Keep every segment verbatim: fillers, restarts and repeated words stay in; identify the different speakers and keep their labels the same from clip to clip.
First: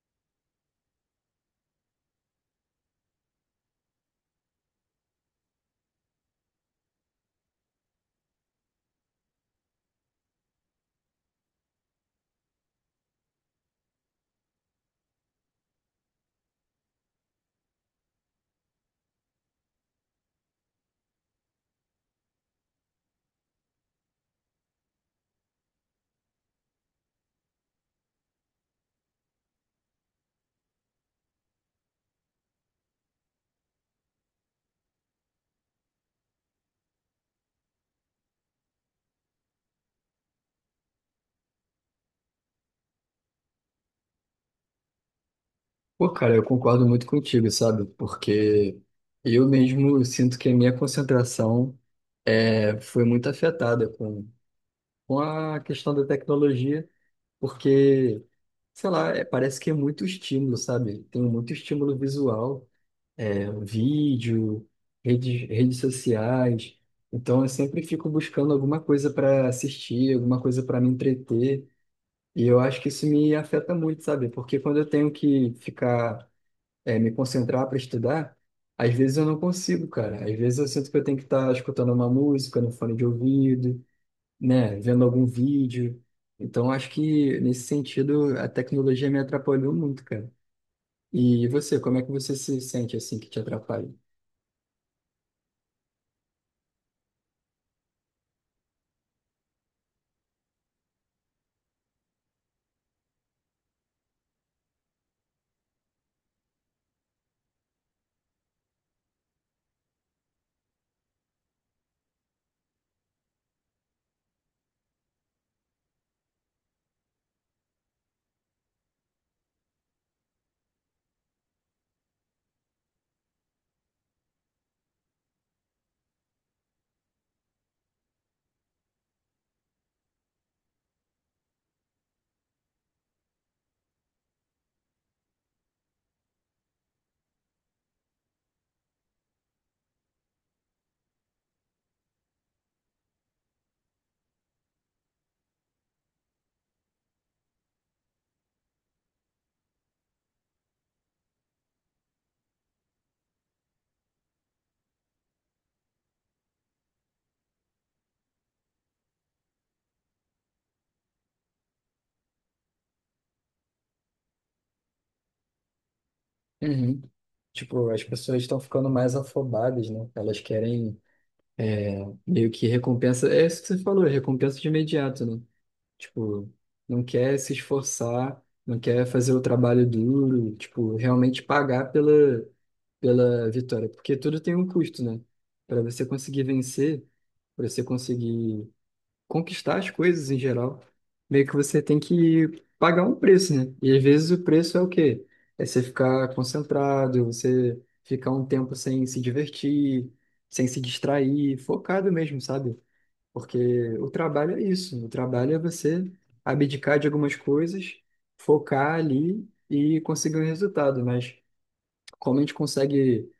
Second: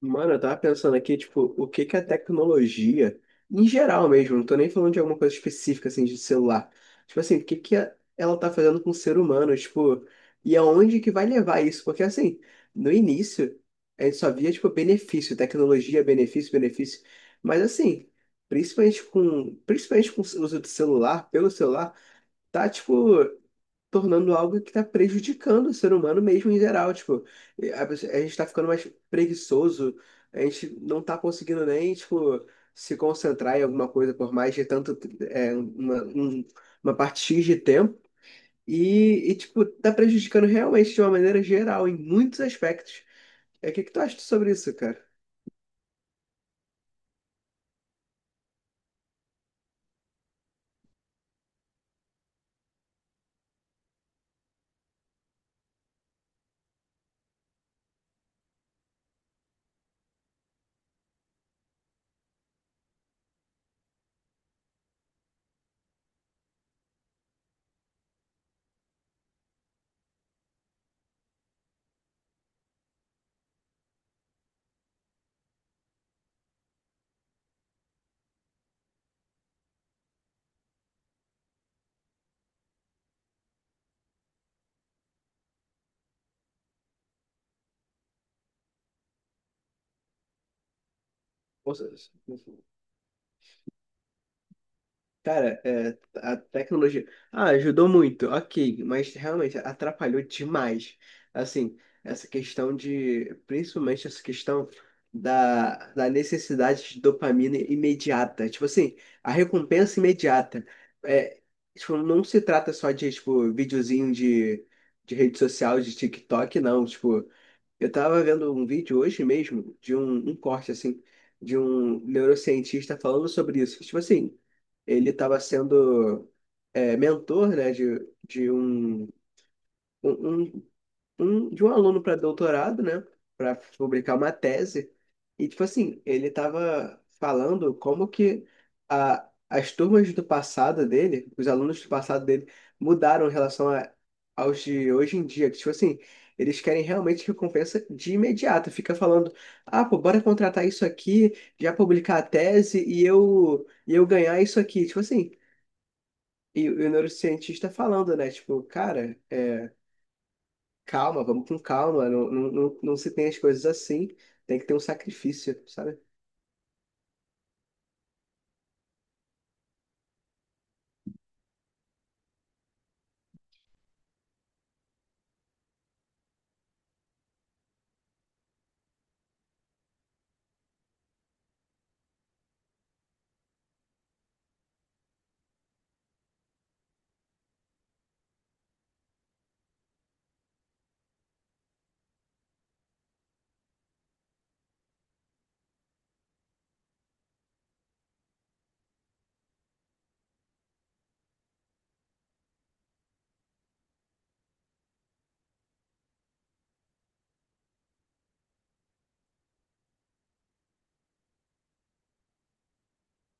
Speaker 1: Mano, eu tava pensando aqui, tipo, o que que a tecnologia, em geral mesmo, não tô nem falando de alguma coisa específica, assim, de celular. Tipo assim, o que que a- ela tá fazendo com o ser humano, tipo, e aonde que vai levar isso? Porque, assim, no início, a gente só via, tipo, benefício, tecnologia, benefício, benefício. Mas, assim, principalmente com, principalmente com o uso do celular, pelo celular, tá, tipo tornando algo que está prejudicando o ser humano mesmo em geral. Tipo, a, pessoa- a gente está ficando mais preguiçoso, a gente não está conseguindo nem, tipo, se concentrar em alguma coisa por mais de tanto, é, uma, um- uma parte X de tempo. E, e, tipo, tá prejudicando realmente de uma maneira geral, em muitos aspectos. É, o que que tu acha sobre isso, cara?
Speaker 2: Pô, cara, eu concordo muito contigo, sabe? Porque eu mesmo sinto que a minha concentração é, foi muito afetada com, com a questão da tecnologia, porque, sei lá, é, parece que é muito estímulo, sabe? Tem muito estímulo visual, é, vídeo, redes, redes sociais. Então, eu sempre fico buscando alguma coisa para assistir, alguma coisa para me entreter. E eu acho que isso me afeta muito, sabe? Porque quando eu tenho que ficar é, me concentrar para estudar, às vezes eu não consigo, cara. Às vezes eu sinto que eu tenho que estar escutando uma música no fone de ouvido, né, vendo algum vídeo. Então, acho que nesse sentido a tecnologia me atrapalhou muito, cara. E
Speaker 1: Ou
Speaker 2: você, como é que
Speaker 1: seja,
Speaker 2: você se sente assim que te atrapalha?
Speaker 1: Cara, é, a tecnologia. Ah, ajudou muito, ok, mas realmente atrapalhou demais. Assim, essa questão de. Principalmente essa questão da, da necessidade de dopamina imediata. Tipo assim, a recompensa imediata. É, tipo, não se trata só de, tipo, videozinho de, de rede social, de TikTok, não. Tipo, eu tava vendo um vídeo hoje mesmo de um, um corte, assim, de um neurocientista falando sobre isso. Tipo assim, ele tava sendo é, mentor, né, de, de um, um, um um, de um aluno para doutorado, né? Para publicar uma tese. E, tipo assim, ele estava falando como que a, as turmas do passado dele, os alunos do passado dele, mudaram em relação a, aos de hoje em dia. Que, tipo assim, eles querem realmente recompensa de imediato. Fica falando, ah, pô, bora contratar isso aqui, já publicar a tese e eu, e eu ganhar isso aqui. Tipo assim. E o e o neurocientista falando, né? Tipo, cara, é, calma, vamos com calma. Não, não, não, não se tem as coisas assim. Tem que ter um sacrifício, sabe?
Speaker 2: Uhum. Tipo, as pessoas estão ficando mais afobadas, né? Elas querem meio que recompensa. É isso que você falou, recompensa de imediato, né? Tipo, não quer se esforçar, não quer fazer o trabalho duro, tipo, realmente pagar pela, pela vitória. Porque tudo tem um custo, né? Para você conseguir vencer, para você conseguir conquistar as coisas em geral, meio que você tem que pagar um preço, né? E às vezes o preço é o quê? É você ficar concentrado, você ficar um tempo sem se divertir, sem se distrair, focado mesmo, sabe? Porque o trabalho é isso. O trabalho é você abdicar de algumas coisas, focar ali e conseguir um resultado. Mas como a gente consegue,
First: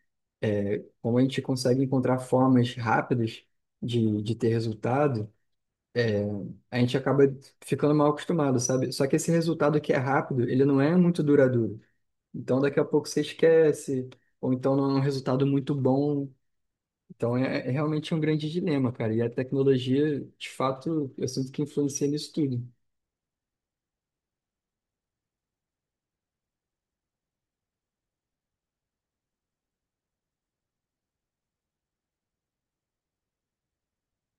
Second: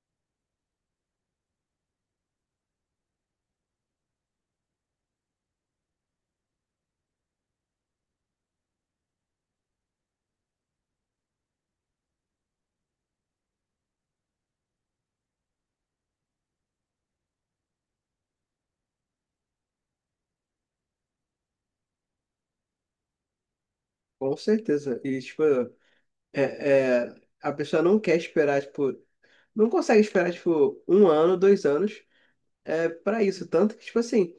Speaker 2: é, como a gente consegue encontrar formas rápidas de, de ter resultado, a gente acaba ficando mal acostumado, sabe? Só que esse resultado que é rápido, ele não é muito duradouro. Então daqui a pouco você esquece, ou então não é um resultado muito bom. Então é, é realmente um grande dilema, cara. E a tecnologia, de fato, eu sinto que influencia nisso tudo.
Speaker 1: Com certeza. E, tipo, é, é, a pessoa não quer esperar, tipo, não consegue esperar, tipo, um ano, dois anos é, para isso. Tanto que, tipo assim.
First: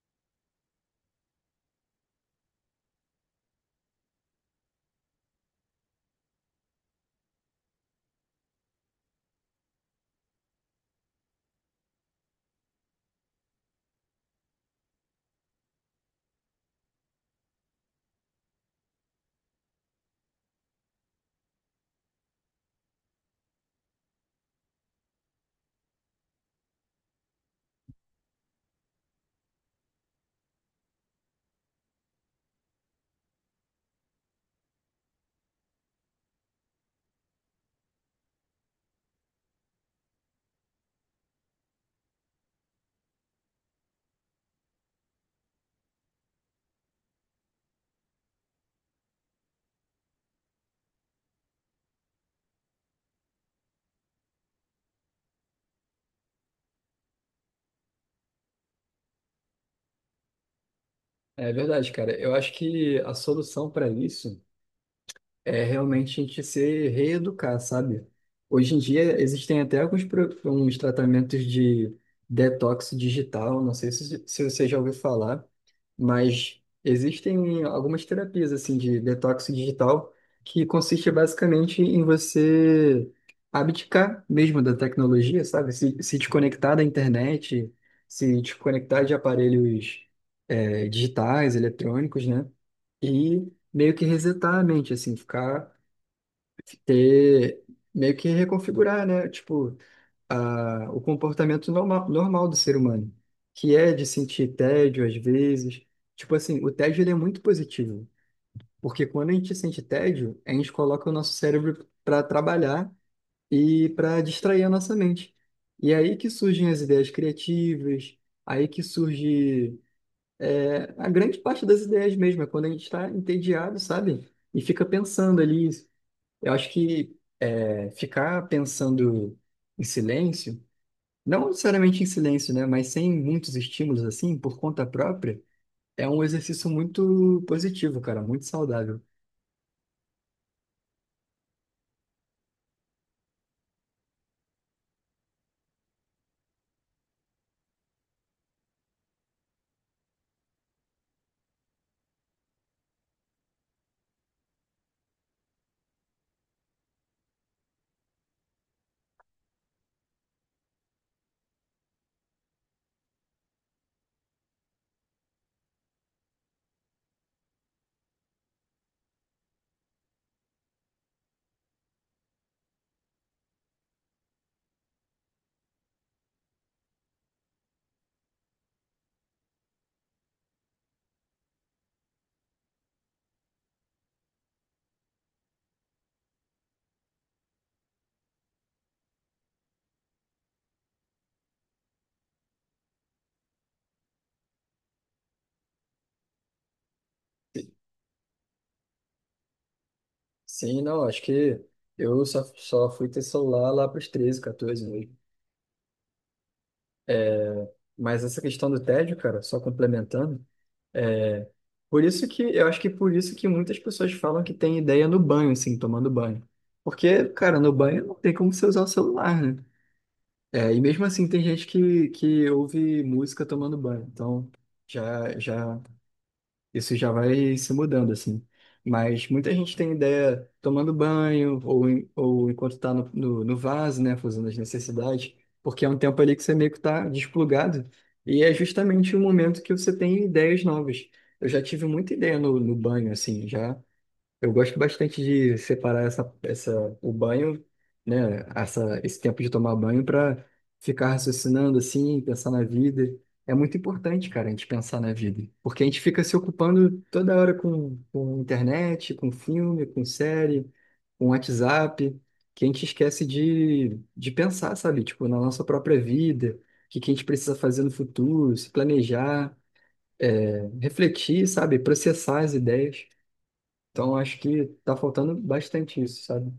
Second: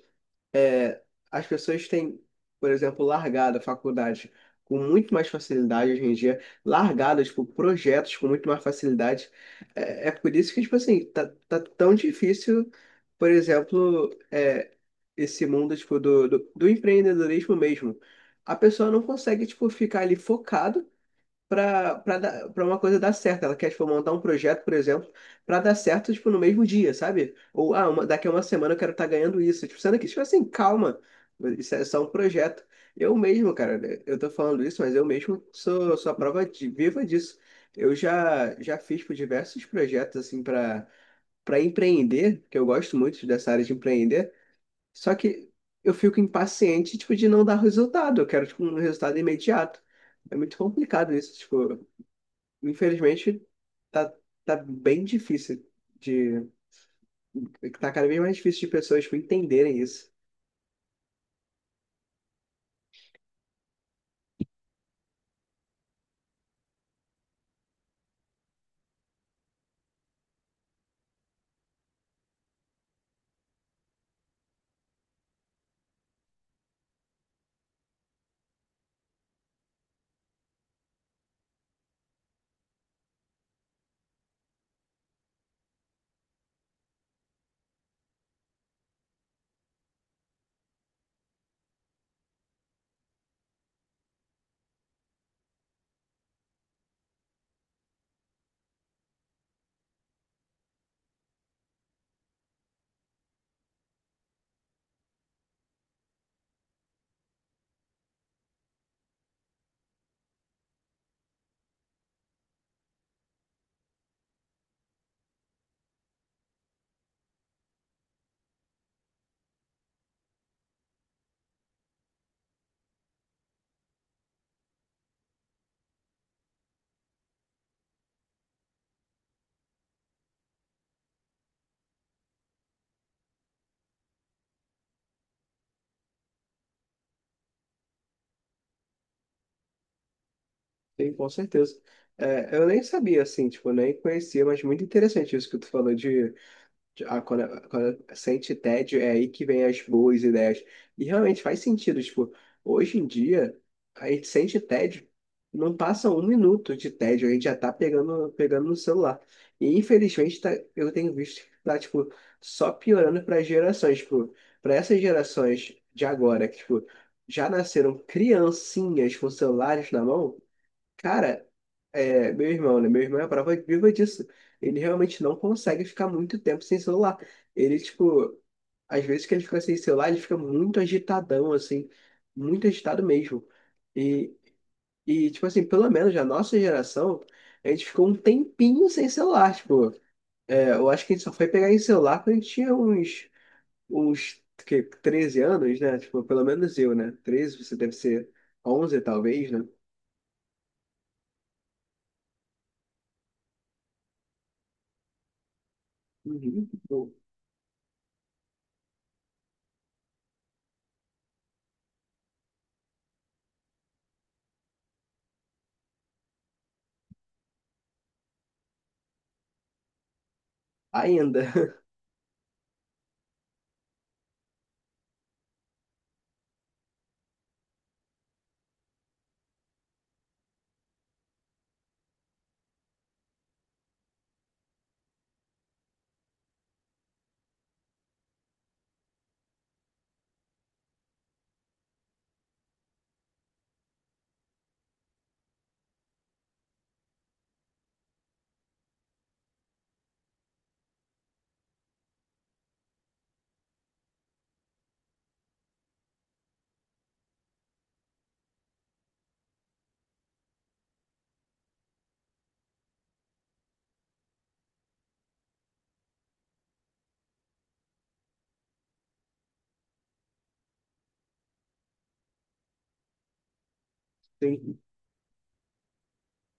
Speaker 1: é, as pessoas têm, por exemplo, largado a faculdade com muito mais facilidade hoje em dia, largado, tipo, projetos com muito mais facilidade. É, é por isso que, tipo assim, tá, tá tão difícil, por exemplo, é, esse mundo, tipo, do, do, do empreendedorismo mesmo. A pessoa não consegue, tipo, ficar ali focado para para uma coisa dar certo. Ela quer, tipo, montar um projeto, por exemplo, para dar certo, tipo, no mesmo dia, sabe? Ou, ah, uma, daqui a uma semana eu quero estar ganhando isso. Tipo, sendo que, tipo assim, calma, isso é só um projeto. Eu mesmo, cara, né, eu tô falando isso, mas eu mesmo sou, sou a prova de- viva disso. Eu já, já fiz, tipo, diversos projetos, assim, para para empreender, que eu gosto muito dessa área de empreender, só que eu fico impaciente, tipo, de não dar resultado. Eu quero, tipo, um resultado imediato. É muito complicado isso, tipo, infelizmente, tá, tá bem difícil de. Tá cada vez mais difícil de pessoas, tipo, entenderem isso.
Speaker 2: É verdade, cara. Eu acho que a solução para isso é realmente a gente se reeducar, sabe? Hoje em dia existem até alguns pro- uns tratamentos de detox digital, não sei se, se você já ouviu falar, mas existem algumas terapias assim de detox digital que consiste basicamente em você abdicar mesmo da tecnologia, sabe? Se, se desconectar da internet, se desconectar de aparelhos eh, digitais, eletrônicos, né? E meio que resetar a mente, assim, ficar, ter, meio que reconfigurar, né? Tipo, a, o comportamento normal, normal do ser humano, que é de sentir tédio às vezes. Tipo assim, o tédio ele é muito positivo, porque quando a gente sente tédio, a gente coloca o nosso cérebro para trabalhar e para distrair a nossa mente. E é aí que surgem as ideias criativas, aí que surge a grande parte das ideias mesmo é quando a gente está entediado, sabe? E fica pensando ali. Eu acho que é, ficar pensando em silêncio, não necessariamente em silêncio, né? Mas sem muitos estímulos assim, por conta própria, é um exercício muito positivo, cara, muito saudável.
Speaker 1: Sim, com certeza. É, eu nem sabia, assim, tipo, nem conhecia, mas muito interessante isso que tu falou de. Ah, quando, quando sente tédio, é aí que vem as boas ideias. E realmente faz sentido, tipo, hoje em dia, a gente sente tédio, não passa um minuto de tédio, a gente já tá pegando, pegando no celular. E infelizmente, tá, eu tenho visto que tá, tipo, só piorando para gerações, tipo, para essas gerações de agora, que, tipo, já nasceram criancinhas com celulares na mão. Cara, é, meu irmão, né? Meu irmão é a prova viva disso. Ele realmente não consegue ficar muito tempo sem celular. Ele, tipo, às vezes que ele fica sem celular, ele fica muito agitadão, assim, muito agitado mesmo. E, e tipo assim, pelo menos a nossa geração, a gente ficou um tempinho sem celular, tipo, é, eu acho que a gente só foi pegar em celular quando a gente tinha uns, uns que, treze anos, né? Tipo, pelo menos eu, né? treze, você deve ser onze talvez, né?
Speaker 2: Sim, não, acho que eu só, só fui ter celular lá para os treze, catorze mesmo.
Speaker 1: Uhum.
Speaker 2: Mas essa questão do tédio, cara, só complementando. É, por isso que eu acho que por isso que muitas pessoas falam que tem ideia no banho, assim, tomando banho. Porque, cara, no banho não tem como você usar o celular, né? É, e mesmo assim tem
Speaker 1: Ainda.
Speaker 2: gente que, que ouve música tomando banho. Então, já já isso já vai se mudando, assim. Mas muita gente tem ideia tomando banho ou, em- ou enquanto está no, no, no vaso, né, fazendo as necessidades, porque é um tempo ali que você meio que está desplugado e é justamente o momento que você tem ideias novas. Eu já tive muita ideia no, no banho, assim, já. Eu gosto bastante de separar essa, essa, o banho, né? Essa, esse tempo de tomar banho para ficar raciocinando assim, pensar na vida. É muito importante, cara, a gente pensar na vida. Porque a gente fica se ocupando toda hora com, com internet, com filme, com série, com WhatsApp, que a gente esquece de, de pensar, sabe? Tipo, na nossa própria vida, o que, que a gente precisa fazer no futuro, se planejar, é, refletir, sabe? Processar as ideias. Então, acho que
Speaker 1: Sim,
Speaker 2: tá faltando bastante isso, sabe?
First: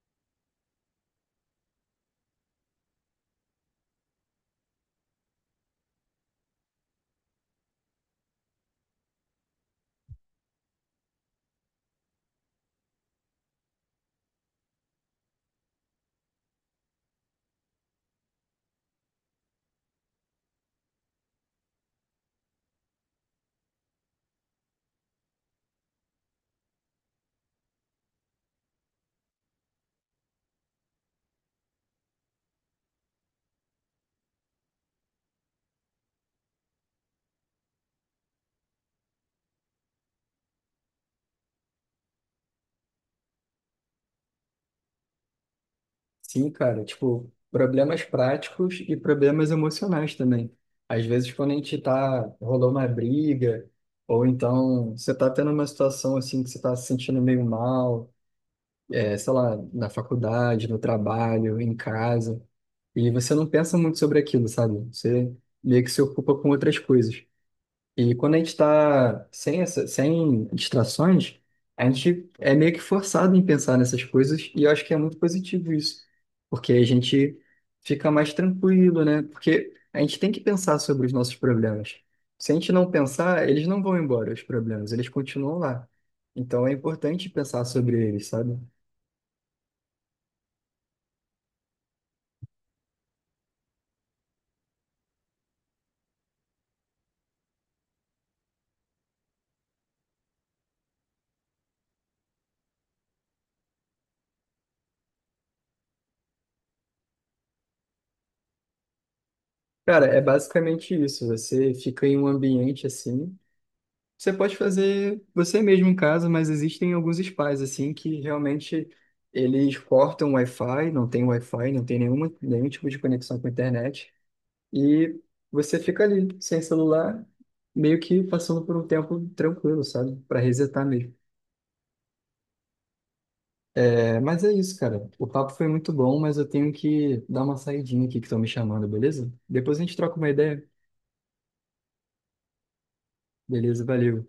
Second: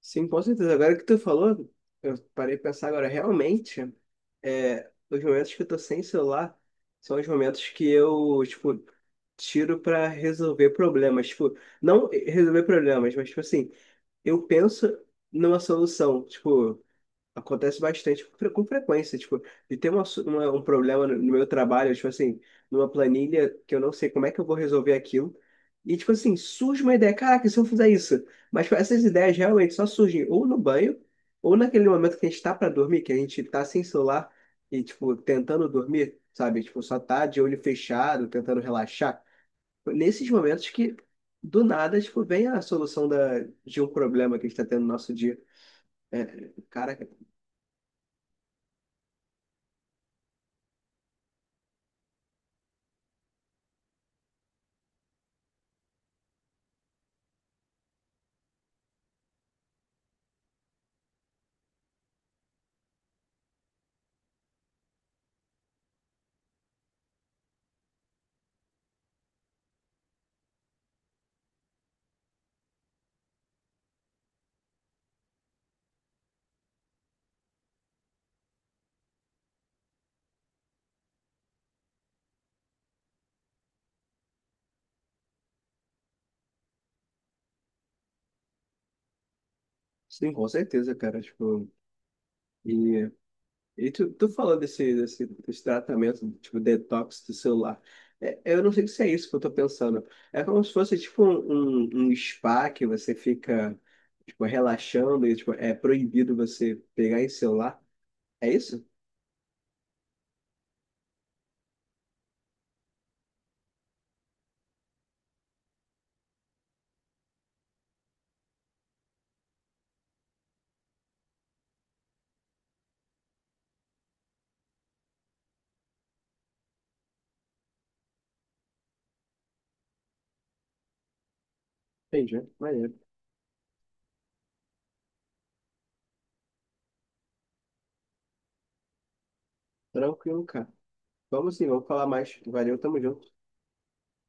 Speaker 1: sim, com certeza. Agora que tu falou, eu parei de pensar agora, realmente, é, os momentos que eu tô sem celular são os momentos que eu, tipo, tiro pra resolver problemas. Tipo, não resolver problemas, mas, tipo assim, eu penso numa solução. Tipo, acontece bastante, com fre- com frequência, tipo, de ter uma, su- uma- um problema no no meu trabalho, tipo assim, numa planilha que eu não sei como é que eu vou resolver aquilo. E, tipo assim, surge uma ideia, caraca, e se eu fizer isso? Mas tipo, essas ideias realmente só surgem ou no banho, ou naquele momento que a gente tá pra dormir, que a gente tá sem celular e, tipo, tentando dormir, sabe? Tipo, só tá de olho fechado, tentando relaxar. Nesses momentos que, do nada, tipo, vem a solução da, de um problema que a gente tá tendo no nosso dia. É,
Speaker 2: Sim, cara,
Speaker 1: cara.
Speaker 2: tipo, problemas práticos e problemas emocionais também. Às vezes, quando a gente tá, rolou uma briga, ou então você tá tendo uma situação assim que você tá se sentindo meio mal, é, sei lá, na faculdade, no trabalho, em casa, e você não pensa muito sobre aquilo, sabe? Você meio que se ocupa com outras coisas. E quando a gente está sem, essa- sem distrações, a gente é meio que forçado em pensar nessas coisas, e eu acho que é muito positivo isso, porque a gente fica mais tranquilo, né? Porque a gente tem que pensar sobre os nossos problemas. Se a gente não pensar, eles não vão embora, os problemas, eles continuam lá. Então é importante pensar sobre eles, sabe?
Speaker 1: Sim, com certeza, cara. Tipo, e, e tu, tu falou desse, desse, desse tratamento, tipo, detox do celular. É, eu não sei se é isso que eu tô pensando. É como se fosse, tipo, um, um um spa que você fica, tipo, relaxando e, tipo, é proibido você pegar em celular. É isso?
Speaker 2: Cara, é basicamente isso. Você fica em um ambiente assim. Você pode fazer você mesmo em casa, mas existem alguns spas assim que realmente eles cortam o Wi-Fi, não tem Wi-Fi, não tem nenhuma, nenhum tipo de conexão com a internet e você fica ali sem celular, meio que passando por um tempo tranquilo, sabe? Para resetar mesmo.
Speaker 1: Entendi. Maneiro.
Speaker 2: É, mas é isso, cara. O papo foi muito bom, mas eu tenho que dar uma saidinha aqui que estão me chamando, beleza? Depois a gente troca uma
Speaker 1: Tranquilo,
Speaker 2: ideia.
Speaker 1: cara. Vamos sim, vamos falar mais. Valeu, tamo junto.
Speaker 2: Beleza, valeu.